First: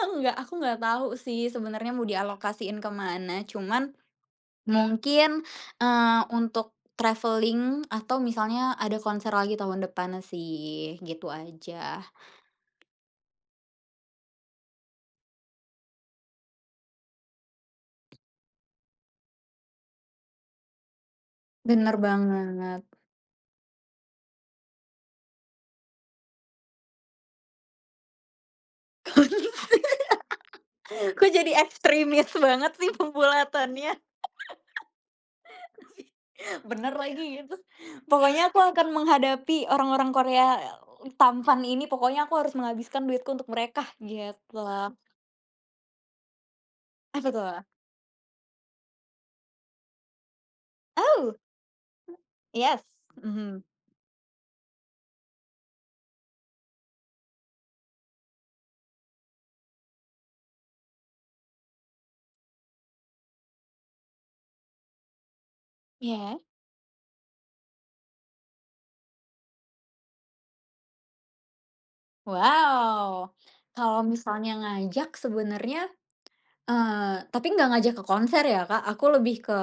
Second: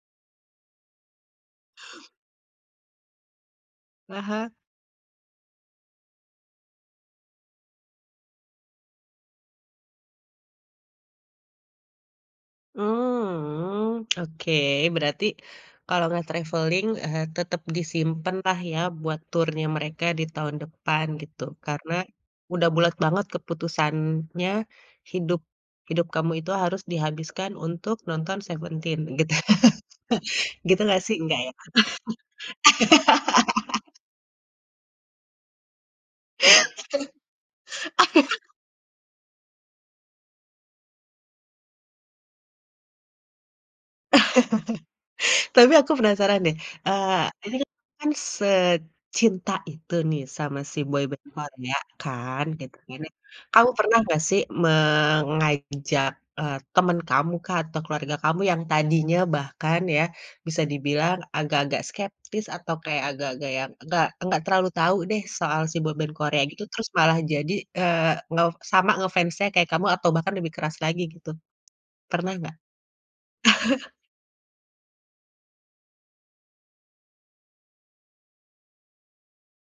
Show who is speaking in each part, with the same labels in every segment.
Speaker 1: Aku gak aku gak tau sih sebenernya mau dialokasiin ke mana cuman,
Speaker 2: Heeh.
Speaker 1: mungkin, eee, untuk travelling atau misalnya ada konser lagi tahun depan sih gitu aja.
Speaker 2: Mmm, oke, berarti, kalau gak travelling eee, tetep disimpenlah ya buat turnya mereka di tahun depan gitu. Karena,
Speaker 1: Bener
Speaker 2: udah
Speaker 1: banget.
Speaker 2: bulat banget keputusannya, hidup hidup kamu itu harus dihabiskan untuk nonton Seventeen gitu. Gitu gak sih?
Speaker 1: Kok
Speaker 2: Nggak ya.
Speaker 1: jadi ekstrimis banget sih pembulatannya? Tapi, bener lagi gitu. Pokoknya aku akan menghadapi orang-orang Korea tampan ini pokoknya aku harus menghabiskan duitku untuk mereka gitu loh.
Speaker 2: Tapi aku penasaran deh, eee,
Speaker 1: Apa
Speaker 2: ini
Speaker 1: tuh?
Speaker 2: kamu kan secinta itu nih sama si boyband
Speaker 1: Aw.
Speaker 2: Korea kan, gitu
Speaker 1: Yes,
Speaker 2: kan ya,
Speaker 1: mhm.
Speaker 2: kamu pernah gak sih mengajak, eee, temen kamukah atau keluarga kamu yang tadinya bahkan ya, bisa dibilang agak-agak skeptis atau kayak agak-agak yang, nggak nggak terlalu tahu deh soal si boyband Korea
Speaker 1: Iya.
Speaker 2: gitu terus malah jadi, eee, nge sama nge-fans-nya kayak kamu atau bahkan lebih keras lagi gitu? Pernah gak?
Speaker 1: Waw. Kalau misalnya ngajak sebenarnya, eee, tapi enggak ngajak ke konser ya, Kak, aku lebih ke,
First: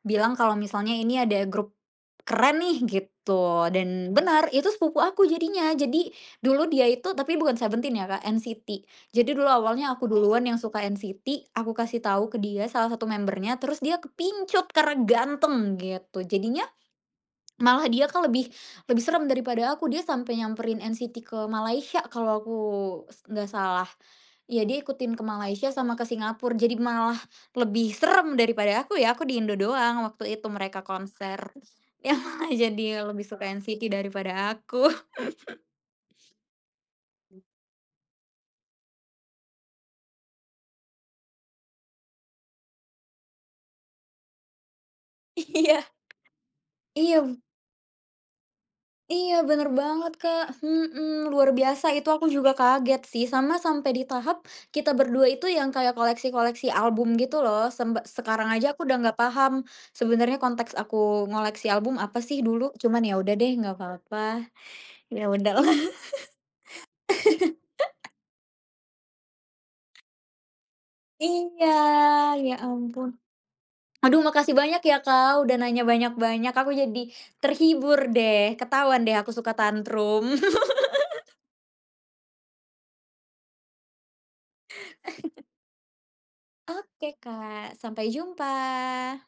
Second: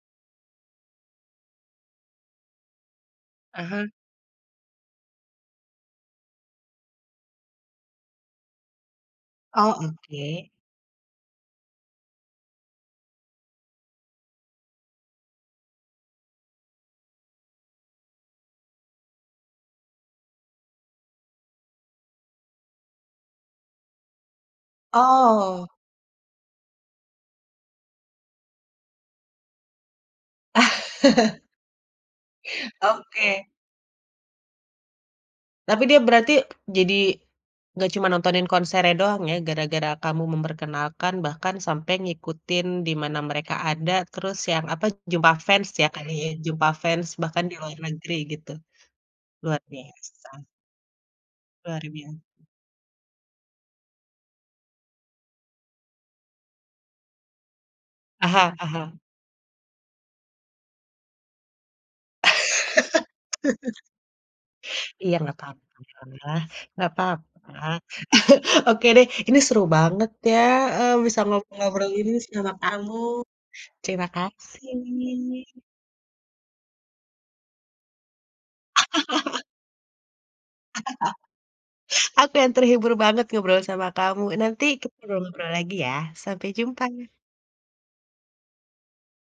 Speaker 1: bilang kalau misalnya, "Ini ada grup, keren nih," gitu
Speaker 2: Heeh.
Speaker 1: dan benar itu sepupu aku jadinya. Jadi, dulu dia itu tapi bukan Seventeen ya, Kak, NCT. Jadi dulu
Speaker 2: Oh,
Speaker 1: awalnya aku duluan
Speaker 2: oke.
Speaker 1: yang suka NCT aku kasih tahu ke dia salah satu member-nya terus dia kepincut karena ganteng gitu jadinya, malah dia, Kak, lebih lebih serem daripada aku dia sampai nyamperin NCT ke Malaysia kalau aku s nggak salah. Ya dia ikutin ke
Speaker 2: Oh.
Speaker 1: Malaysia sama ke Singapura jadi malah, lebih serem daripada aku ya aku di Indo doang waktu itu mereka konser. Yah jadi lebih
Speaker 2: Oke.
Speaker 1: suka NCT daripada aku.
Speaker 2: Tapi dia berarti jadi, gak cuma nontonin konsernya doang ya gara-gara kamu memperkenalkan bahkan sampai ngikutin di mana mereka ada terus yang apa, jumpa fans
Speaker 1: Iya.
Speaker 2: ya tadi jumpa fans,
Speaker 1: Iyem
Speaker 2: bahkan di luar negeri gitu.
Speaker 1: Iya
Speaker 2: Luar
Speaker 1: bener banget,
Speaker 2: biasa.
Speaker 1: Kak, hmm, luar
Speaker 2: Luar
Speaker 1: biasa itu aku
Speaker 2: biasa.
Speaker 1: juga kaget sih sama sampai di tahap, kita berdua itu yang kayak koleksi-koleksi album gitu loh. Sembe sekarang
Speaker 2: Aha
Speaker 1: aja aku udah
Speaker 2: aha.
Speaker 1: nggak paham, sebenarnya konteks aku ngoleksi album apa sih dulu cuman ya udah deh nggak apa-apa.
Speaker 2: Iya
Speaker 1: Ya
Speaker 2: nggak
Speaker 1: udahlah.
Speaker 2: papalah, nggak papa. Oke deh, ini seru banget ya, eee, bisa ngo
Speaker 1: Iya,
Speaker 2: ngobrol gini sama
Speaker 1: ya
Speaker 2: kamu.
Speaker 1: ampun.
Speaker 2: Terima
Speaker 1: Aduh makasih
Speaker 2: kasih.
Speaker 1: banyak ya, Kak, udah nanya banyak-banyak aku jadi, terhibur deh. Ketahuan deh aku suka tantrum.
Speaker 2: Aku yang terhibur banget ngobrol sama kamu. Nanti kita ngobrol-ngobrol lagi ya, sampai jumpa.
Speaker 1: Oke, Kak, sampai jumpa.